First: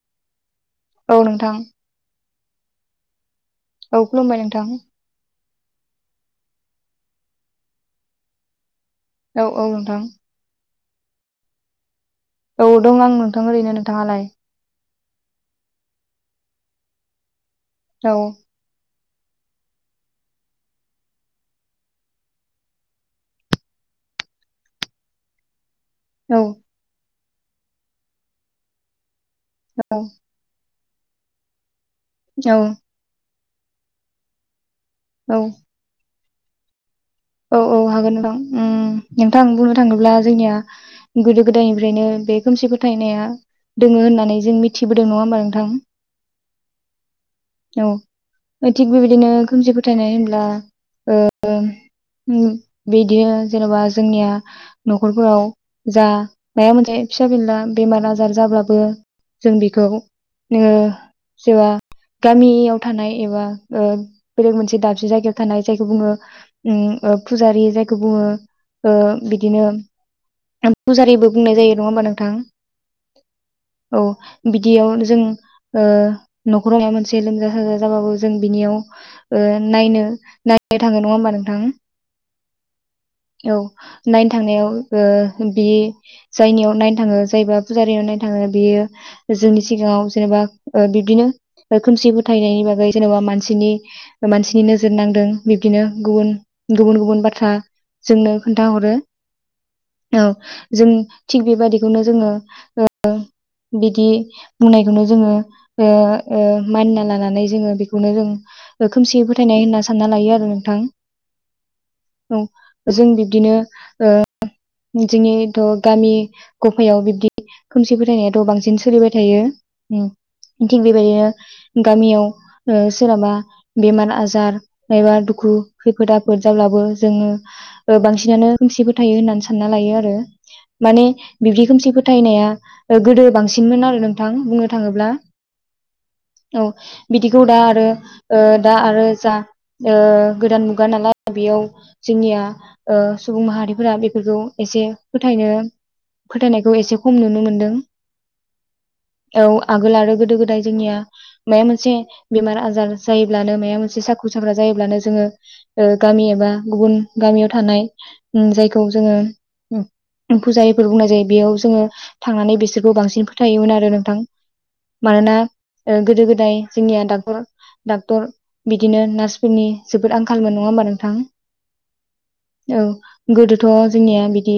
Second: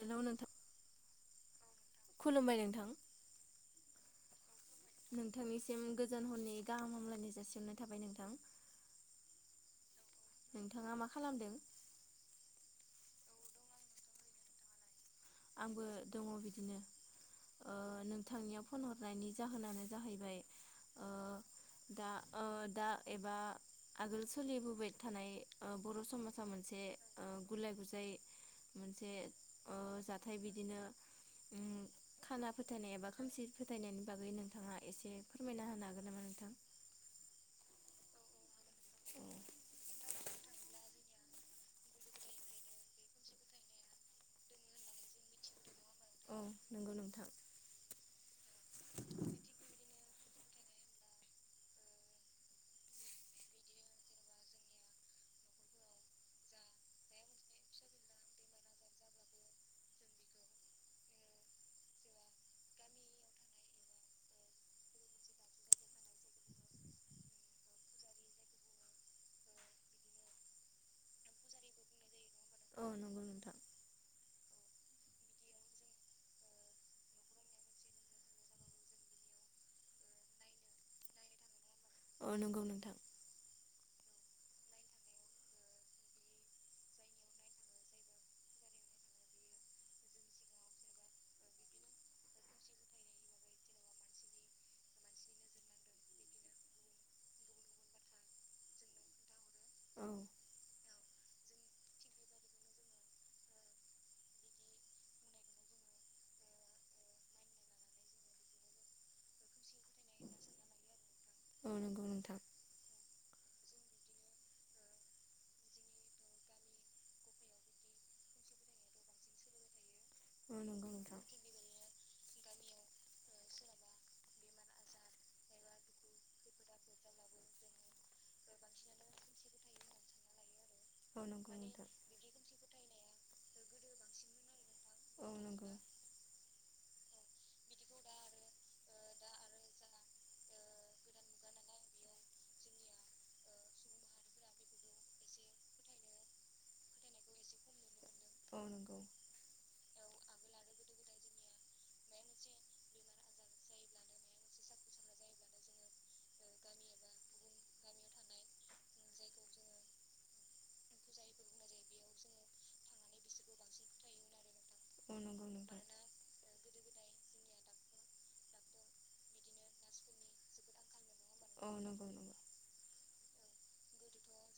Hello नोंथा औ नोंथां खुलुमबाय नोंथां। औ खुलुमबाय नोंथां। नोंथांनिसिम गोजोन हरनि गाहाम हामलाायनि जासिहनाय थाबाय नोंथां। औ औ नोंथां नोंथाङा मा खालामदों? औ दं आं नोंथां ओरैनो नोंथाङालाय? आंबो दङ बिदिनो ओ औ नोंथांनियाव फन हर नायनि जाहोनानो जाहैबाय ओ दा ओ दा एबा आगोल सोलिबोबाय थानाय ओ बर' औ समाजा मोनसे ओ गुलाय गुजाय मोनसे ओ औ जाथाय बिदिनो ओ खाना फोथायनाय एबा खोमसि फोथायनायनि बागै नोंथाङा एसे औ फोरमायना होनो हागोन नामा नोंथां? औ औ हागोन नोंथां उम औ नोंथां बुंनो थाङोब्ला जोंनिया गोदो गोदायनिफ्रायनो बे खोमसि फोथायनाया दोङो होननानै जों मिथिबोदों नङा होमबा औ नंगौ नोंथां औ थिग बेबायदिनो खोमसि फोथायनाय होनदों ओ ओ उम बिदिनो जेन'बा जोंनिया न'खरफोराव जा मायबा मोनसे फिसा फला बेमार आजार जाब्लाबो जों बेखौ नो सोरबा गामियाव थानाय एबा बेलेग मोनसे दाबसे जायगायाव थानाय जायखौ बुङो उम ओ फुजारि जायखौ बुङो ओ बिदिनो फुजारिबो बुंनाय जायो नङा होमबा नोंथां? औ नंगौ नोंथां औ बिदियाव जों ओ न'खराव माबा मोनसे लोमजा साजा जाबाबो जों बिनियाव ओ नायनो नायनो थाङो नङा होमबा नों थां अ नंगौ नोंथां नायनो थांनायाव ओ बियो जायनियाव नायनो थाङो जायबा फुजारियाव नायनो थाङो बेयो जोंनि सिगाङाव जेनेबा ओ बिब्दिनो खोमसि फोथायनायनि बागै जेनेबा मानसिनि मानसिनि नोजोर नांदों बिब्दिनो गुबुन गुबुन गुबुन बाथ्रा जोंनो खोन्थाहरो औ जों थिग बेबाददिखौनो जोङो ओ बिदि बुंनायखौनो जोङो ओ ओ मानिना लानानै जोङो बेखौनो जों खोमसिय फोथायनाय होनना सानना लायो आरो नोंथां औ औ नंगौ नोंथां जों बिब्दिनो ओ जोंनिथ' गामि गफायाव बिब्दि खोमसि फोथायनायाथ' बांसिन सोलिबाय थायो उम औ थिग नंगौ नोंथां बेबायदिनो गामियाव ओ सोरनाबा बेमार आजार एबा दुखु खैफोद आफोद जाब्लाबो जोङो ओ बांसिनानो खोमसि फोथायो होननानै सानना लायो आरो। माने औ नंगौ बिबदि नोंथां खोमसि फोथायनाया गोदो बांसिनमोन आरो नोंथां बुंनो थाङोब्ला औ नंगौ औ बिदिखौ दा आरो ओ दा आरो जा ओ गोदान मुगा नालाय बेयाव जोंनिया ओ सुबुं माहारिफोरा बेफोरखौ एसे फोथायनो फोथायनायखौ एसे खम नुनो मोनदों। औ नंगौ औ आ गोल आरो गोदो गोदाय जोंनिया माबा मोनसे बेमार आजार जायोब्लानो माबा मोनसे साखु साख्रा जायोब्लानो जोङो ओ गामि एबा गुबुन गामियाव थानाय जायखौ जोङो फुजारिफोर बुंनाय जायो बेयाव जोङो थांनानै बिसोरखौ बांसिन फोथायोमोन आरो नोंथां। औ मानोना नंगौ नोंथां ओ गोदो गोदाय जोंनिया डाक्टर डाक्टर बिदिनो नार्सफोरनि जो बोद आंखाल मोन नङा होमबा नोंथां? औ नंगौ नंगौ औ गोदोथ' जोंनिया बिदि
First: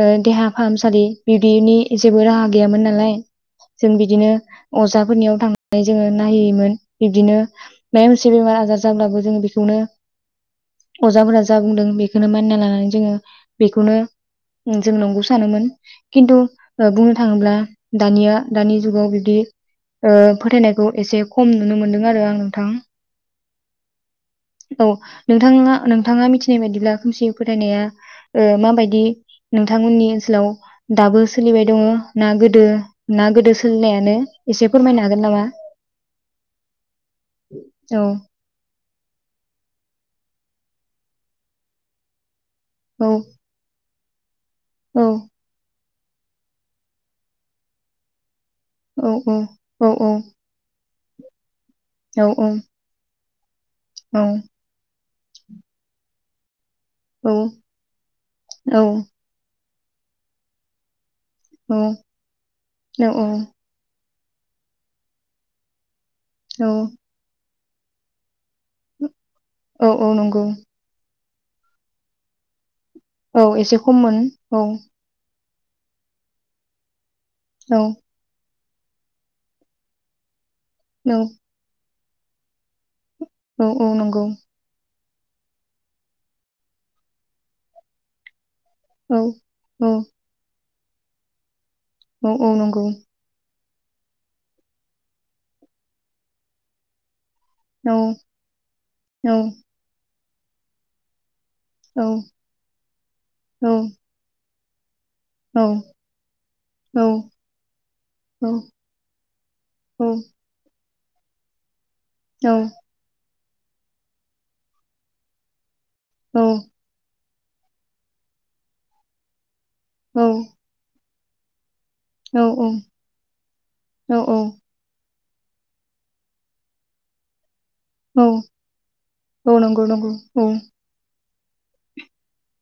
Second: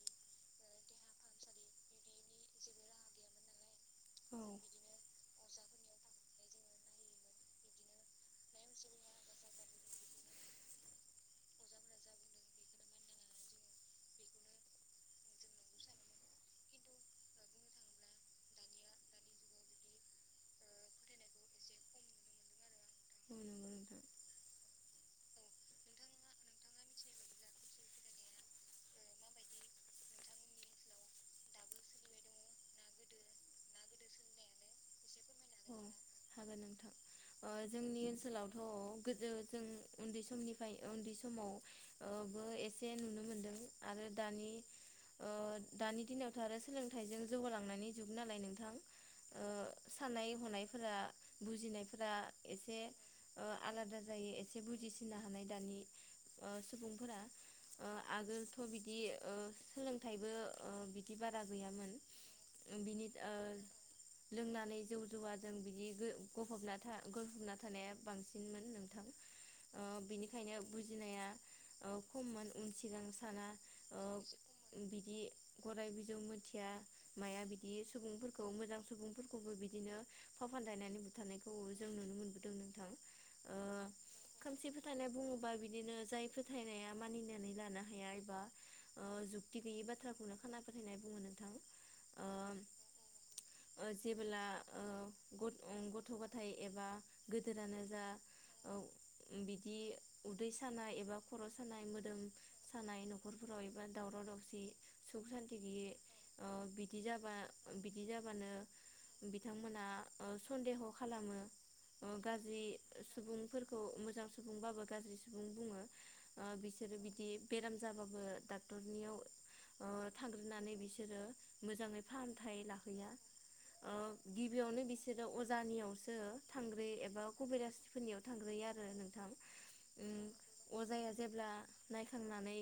ओ देहा फाहामसालि बिब्दिनि जेबो राहा गैयामोन नालाय जों बिदिनो औ औ अजाफोरनियाव थांनानै जोङो नायहैयोमोन बिब्दिनो माबा मोनसे बेमार आजार जाब्लाबो जों बेखौनो अजाफोरा जा बुंदों बेखौनो मानिना लानानै जोङो बेखौनो जों नंगौ सानोमोन खिन्थु बुंनो थाङोब्ला दानिया दानि जुगाव बिबदि ओ फोथायनायखौ एसे खम नुनो मोनदों आरो आं नोंथां। नंगौ [inaudible] औ नोंथाङा नोंथाङा मिथिनाय बायदिब्ला खोमसि फोथायनाया ओ माबायदि नोंथांमोननि ओनसोलाव दाबो सोलिबाय दङ ना गोदो ना गोदो सोलिनायानो एसे फोरमायना अ जोंनि औ ओनसोलावथ' गोदो जों उन्दै समनिफ्राय उन्दै समाव [unintelligible] एसे औ नुनो मोनदों आरो दानि औ ओ दानि दिनावथ' आरो सोलोंथाइजों जौगालांनायनि जुग नालाय नोंथां औ ओ औ औ साननाय हनायफोरा बुजिनाय फ्रा औ एसे अ आलादा जायो एसे बुजि नो हानाय दानि [unintelligible] सुबुंफोरा औ ओ आगोलथ' बिदि ओ सोलोंथाइबो अ बि बारा गैयामोन बिनि ओ लोंनानै जौ जौवा जों बिदि [unintelligible] औ गफबनाय था गफबना थानाया बांसिनमोन नोंथां। ओ औ औ नंगौ बिनिखायनो बुजिनाया ओ खममोन उन सिगां औ साना एसे ओ खममोन औ बिदि गराय बिजौ मिथिया माया बिदि औ सुबुंफोरखौ मोजां सुबुंफोरखौबो बि दिनो फाव फानदायनानै औ बुथारनायखौ जों जों नुनो मोनबोदों नोंथां। औ औ नंगौ थायनाय बुङोबा बिदिनो जाय फोथायनाया मानिनानै लानो हाया एबा ओ औ जुक्ति गैयि औ बाथ्राखौनो खाना फोथायनाय बुङो नोंथां। औ औ ओ नंगौ जेबोला ओ गथ-ओ-गथ' गथाय एबा गोदोरानो औ जा औ बिदि उदै सानाया एबा खर' सानाय औ मोदोम सानाय न'खरफोराव एबा दावराव दावसि सुख सान्ति नंगौ गैयै बिदि नंगौ जाबा बिदि जाबानो बि औ ह खालामो। ओ गाज्रि सुबुं फोरखौ मोजां सुबुंबाबो गाज्रि सुबुं बुङो। ओ औ बिसोरो बिदि बेराम जाबाबो डाक्टरनियाव ओ औ थांग्रोनानै बिसोरो मोजाङै फाहामथाय लाहैया ओ बिसोरो अजानियावसो थांग्रोयो एबा कबिरास फोरनियाव थांग्रोयो आरो नोंथां औ ओ अजाया जेब्ला नायखांनानै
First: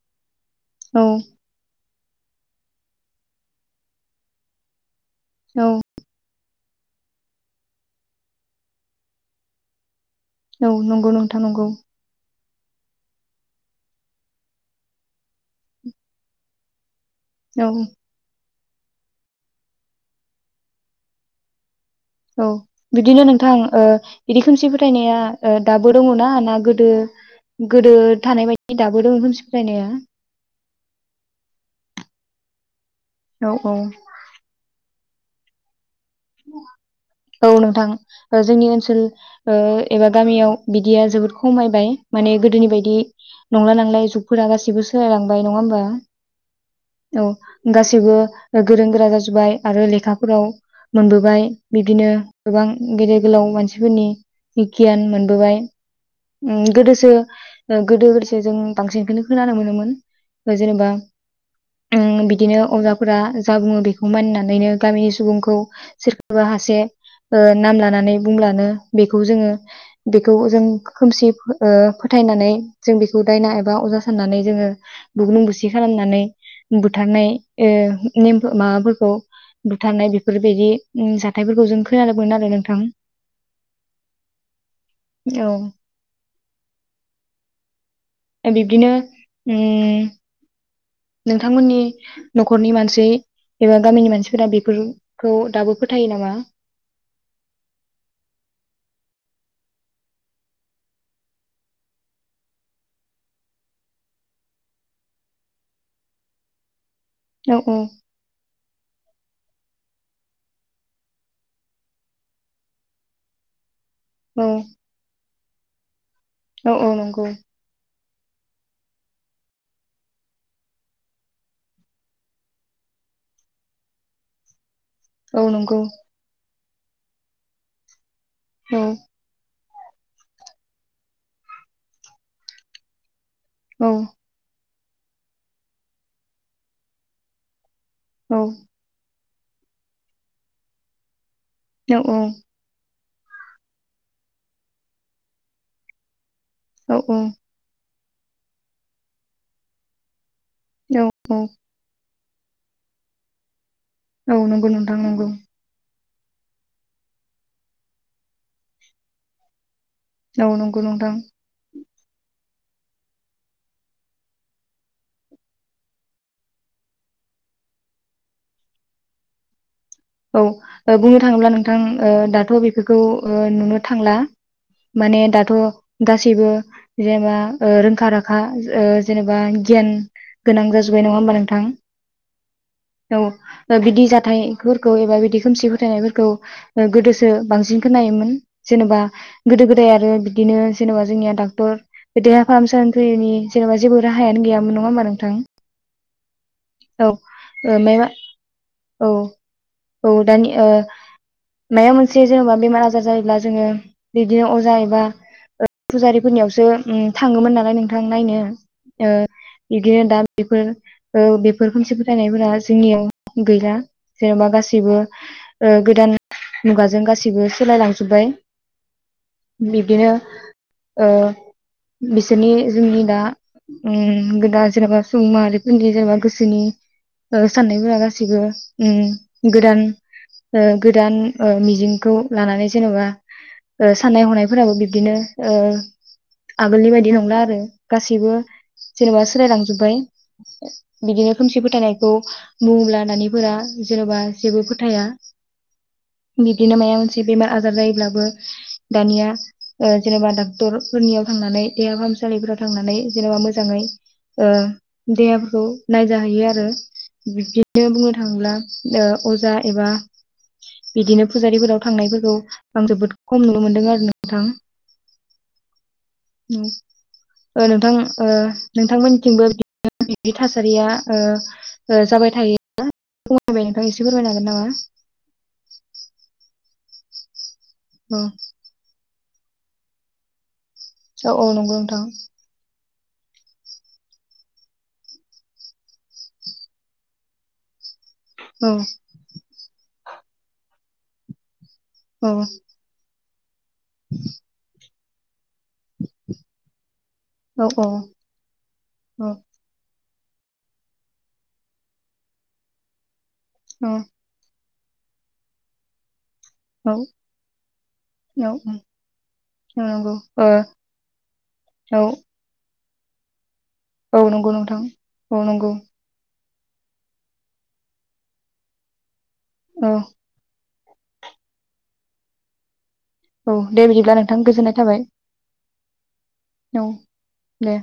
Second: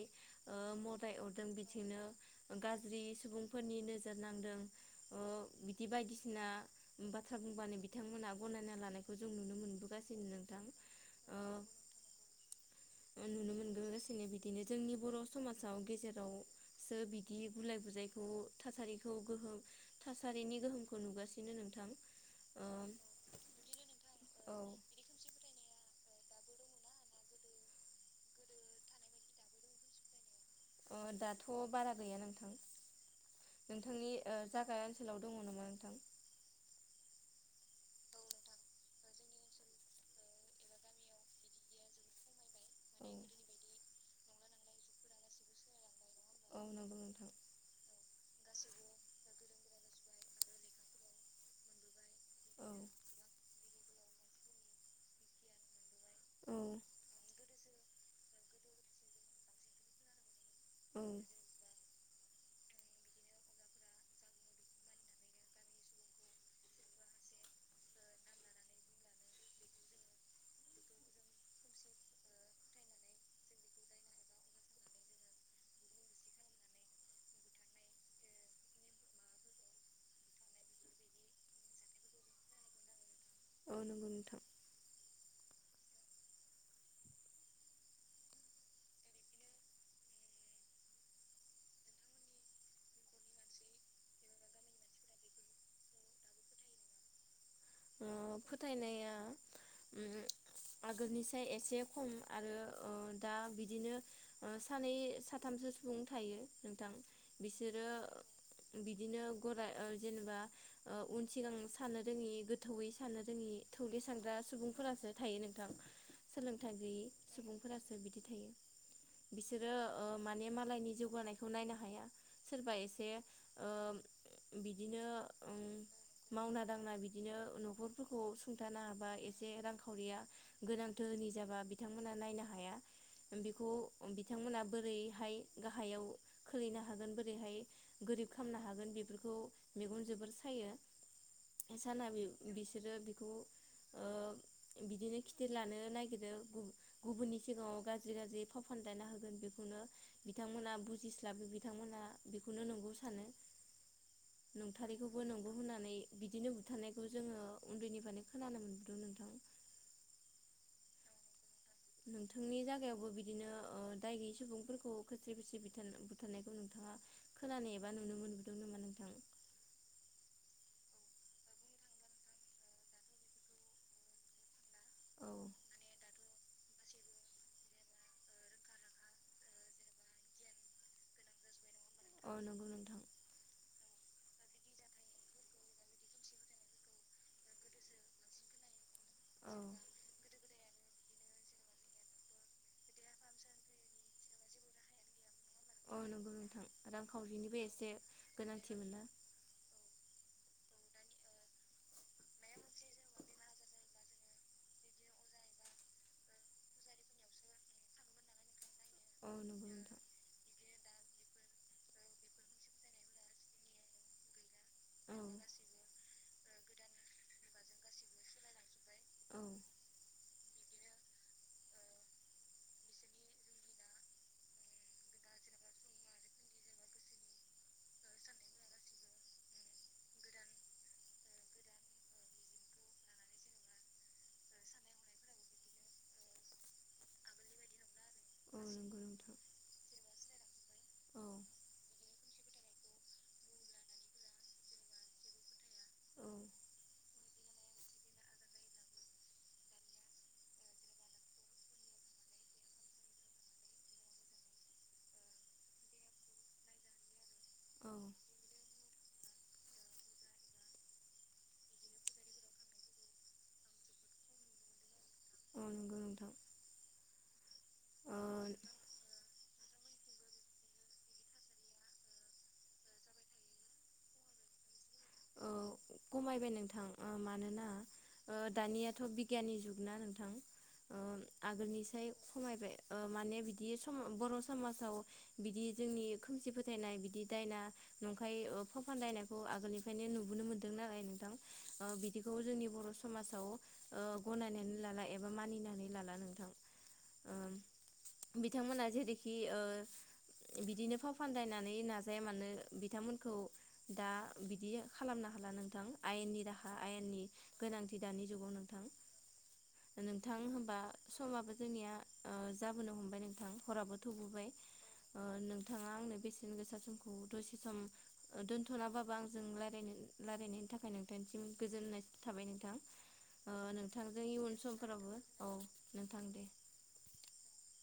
ओ मदाइ अरदों बिदिनो ओ गाज्रि सुबुंफोरनि नोजोर नांदों। ओ बिदि बायदिस सिना बाथ्रा बुंबानो बिथांमोना गनायना लानायखौ जों नुनो मोनबो गासिनो नोंथां। नंगौ ओ नोंथां नंगौ ओ नुनो मोनगो गासिनो बिदिनो जोंनि बर' समाजाव गेजेरावसो बि दि औ गुलाय गुजायखौ थासारिखौ गोहोम थासारिनि गोहोम खौ नुगासिनो नोंथां। औ बिदिनो नोंथां ओ बिदि औ खोमसि फोथायनाया ओ दाबो दङ' ना ना गोदो गोदो थानाय बायदि दाबो दं खोमसि फोथायनाया? ओ दाथ' बारा गैया नोंथां। औ औ नोंथांनि ओ जागा ओन सोलाव दङ' नामा नोंथां? औ नोंथां ओ जोंनि ओनसोल ओ एबा गामियाव बिदिया जोबोद खमायबाय। माने गोदोनि बायदि औ नंला नांलाय जुगफोरा गासिबो सोलायलांबाय। नङा होमबा? औ नंगौ नोंथां औ गासैबो ओ गोरों गोरा जाजुबबाय। आरो लेखाफोराव मोनबोबाय बिदिनो गोबां औ गेदेर गोलाव मानसिफोरनि गियान मोनबोबाय। औ उम गोदोसो ओ गोदोसो [unintelligible] जों बांसिनखोनो खोनानो मोनोमोन। जेनेबा औ उम बि दिनो अजाफोरा जा बुङो बेखौ मानिनानैनो गामिनि सुबुंखौ सोरखोबा हासे ओ नाम लानानै बुंब्लानो बेखौ जोङो बेखौ जों खोमसि ओ फोथायनानै जों बेखौ दायना एबा अजा साननानै जोङो बुग्लुं बुसि खालामनानै बुथारनाय ओ नेम माबाफोरखौ बुथारनाय बे फोर बिदि उम जाथायफोरखौ जों खोनादोंमोन आरो नोंथां। अ नंगौ नोंथां। औ। ए बिब्दिनो उम नोंथांमोननि न'खरनि मानसि एबा गामिनि मानसिफोरा बेफोरखौ दाबो फोथायो नामा? ओ फोथायनाया उम आगोलनिसाय एसे खम आरो ओ दा बिदिनो ओ सानै साथामसो सुबुं थायो नोंथां। औ औ बिसोरो बिदिनो गराय ओ जेनेबा ओ उन सिगां साननो रोङि गो थौवै सानो रोंङि थौले सानग्रा औ सुबुंफोरासो थायो नों थां। औ सोलोंथाइ औ गैयै नंगौ सुबुंफोरासो बिदि थायो। बिसोरो ओ माने मालायनि जौगानायखौ नायनो हाया। सोरबा एसे ओ बिदिनो औ उम नंगौ। मावना दांना बिदिनो न'खर फोरखौ औ सुंथानो हाबा एसे रां खावरिया गोनां दोहोनि जाबा बिथांमोना नायनो हाया बेखौ औ बिथांमोना बोरैहाय गाहायाव खोलैनो हागोन बोरैहाय गोरिब औ खालामनो हागोन बेफोर बेखौ मेगन जोबोर सायो औ सानाभिव बिसोरो बेखौ ओ बिदिनो खिथिर लानो नागिरो औ गुबुननि सिगाङाव गा जि गाजि फाव फानदायना होगोन बेखौनो बिथांमोना औ बुजिस्लाबो बिथांमोना बेखौनो नंगौ सानो औ नंगौ नोंथां नंथारैखौबो नंगौ नोंगौ होननानै बिदिनो बुथारनाय खौ जोङो उन्दैनिफ्रायनो खोनानो मोनबोदों नोंथां। औ नंगौ नंथां। नोंथांनि जागायावबो बिदिनो ओ दाय गैयै सुबुंफोरखौ खोस्रि बोस्रि बुथार-बुथारनायखौ नोंथाङा खोनानो एबा नुनो मोनबोदों नामा नोंथां? औ ओ बुंनो थाङोब्ला नोंथां ओ दाथ' बेफोरखौ ओ नुनो थांला माने औ दाथ' गासैबो जेनेबा ओ रोंखा राखा ओ जेनेबा गियान गोनां जाजोबबाय नङा होमबा नोंथां। औ नंगौ नोंथां औ बिदि जाथायगोर गौ एबा बिदि खोमसि फोथायनायफोरखौ ओ गोदोसो बांसिन खोनायोमोन जेनेबा औ गोदो गोदाय आरो बिदिनो जेनेबा जोंनिया डाक्टर देहा फाहामसालिनि फैयैनि जेनेबा जेबो राहायानो गैयामोन नङा होमबा नोंथां। अ नंगौ नोंथां औ रांखावरिनिबो ओ एसे मायबा गोनांथि मोनना औ औ दानि ओ माया मोनसे जेनेबा बेमार आजार जायोब्ला जोङो बिदिनो अजा एबा ओ फुजारिफोरनियावसो उम थाङोमोन नालाय नोंथां नायनो ओ औ नंगौ नोंथां बिदिनो दा बेफोर ओ बेफोर खोमसि फोथायनायफोरा जोंनियाव गैला। जेनेबा गासैबो औ ओ गोदान मुगाजों गासैबो सोलायलांजोब्बाय। औ बिब्दिनो ओ बिसोरनि जोंनि दा उम गोदा जेनेबा सुबुं माहारिफोरनि जेनेबा गोसोनि ओ साननायफोरा गासैबो उम गोदान ओ गोदान मिजिंखौ लानानै जेनेबा ओ साननाय हनायफोराबो बिब्दिनो ओ आगोलनि बायदि नंला आरो। गासैबो नंगौ जेनेबा नोंथां सोलायलांजोब्बाय औ बिदिनो खोमसि फोथायनाय औ मुं लानानैफोरा जेन'बा जेबो फोथाया। औ बिब्दिनो मायाबा मोनसे बेमार आजार जायोब्लाबो दानिया ओ जेन'बा डाक्टरफोरनियाव थांनानै देहा फाहामसालिफोराव थांनानै जेनेबा मोजाङै ओ देहाफोरखौ नायजाहैयो आरो। बिब्दिनो बुंनो थाङोब्ला ओ अजा एबा बिदिनो फुजारिफोराव थांनायफोरखौ आं जोबोद खम नुनो मोनदों आरो नोंथां। औ नंगौ नोंथां ओ नोंथां ओ नोंथांमोननिथिंबो बि-बिब्दि थासारिया ओ ओ जाबाय थायोना? खमायबाय नोंथां एसे फोरमाय हागोन नामा? औ खमायबाय नोंथां। ओ मानोना औ ओ दानियाथ' बि गियाननि जुगना नोंथां ओ औ औ नंगौ नोंथां। आगोलनिसाय खमायबाय ओ माने बिदि सम बर' समाजाव बिदि जोंनि खोमसि फोथायनाय बिदि दायना नंखाय ओ औ फाव फान्दायनायखौ आगोलनि ओंखायनो नुबोन मोनदों नालाय नोंथां औ बिदिखौ जोंनि बर' समाज ओ गनायनानै लालाय एबा मानिनाय नानै लाला नोंथां ओ औ बिथांमोना जेरैखि ओ बिदिनो फाव फानदायनानै नाजाया मानो बिथांमोनखौ औ दा बि दि खालामनो हाला नोंथां आयेननि दाहा औ आयेननि गोनांथि दानि जुगाव औ नोंथां नंगौ नोंथां ओ होमबा समाबो जोंनिया औ ओ जा बोनो हमबाय नोंथां हराबो औ थौबोबाय नंगौ नोंथां ओ औ नंगौ नोंथाङा आंनो बेसे [unintelligible] जों रायलायनो औ रायलायनायनि था खाय नोंथांनिसिम गोजोननाय थाबाय नोंथां औ ओ दे बिदिब्ला नोंथांजों नोंथां इयुन गोजोननाय थाबाय समफोरावबो औ नोंथां दे औ दे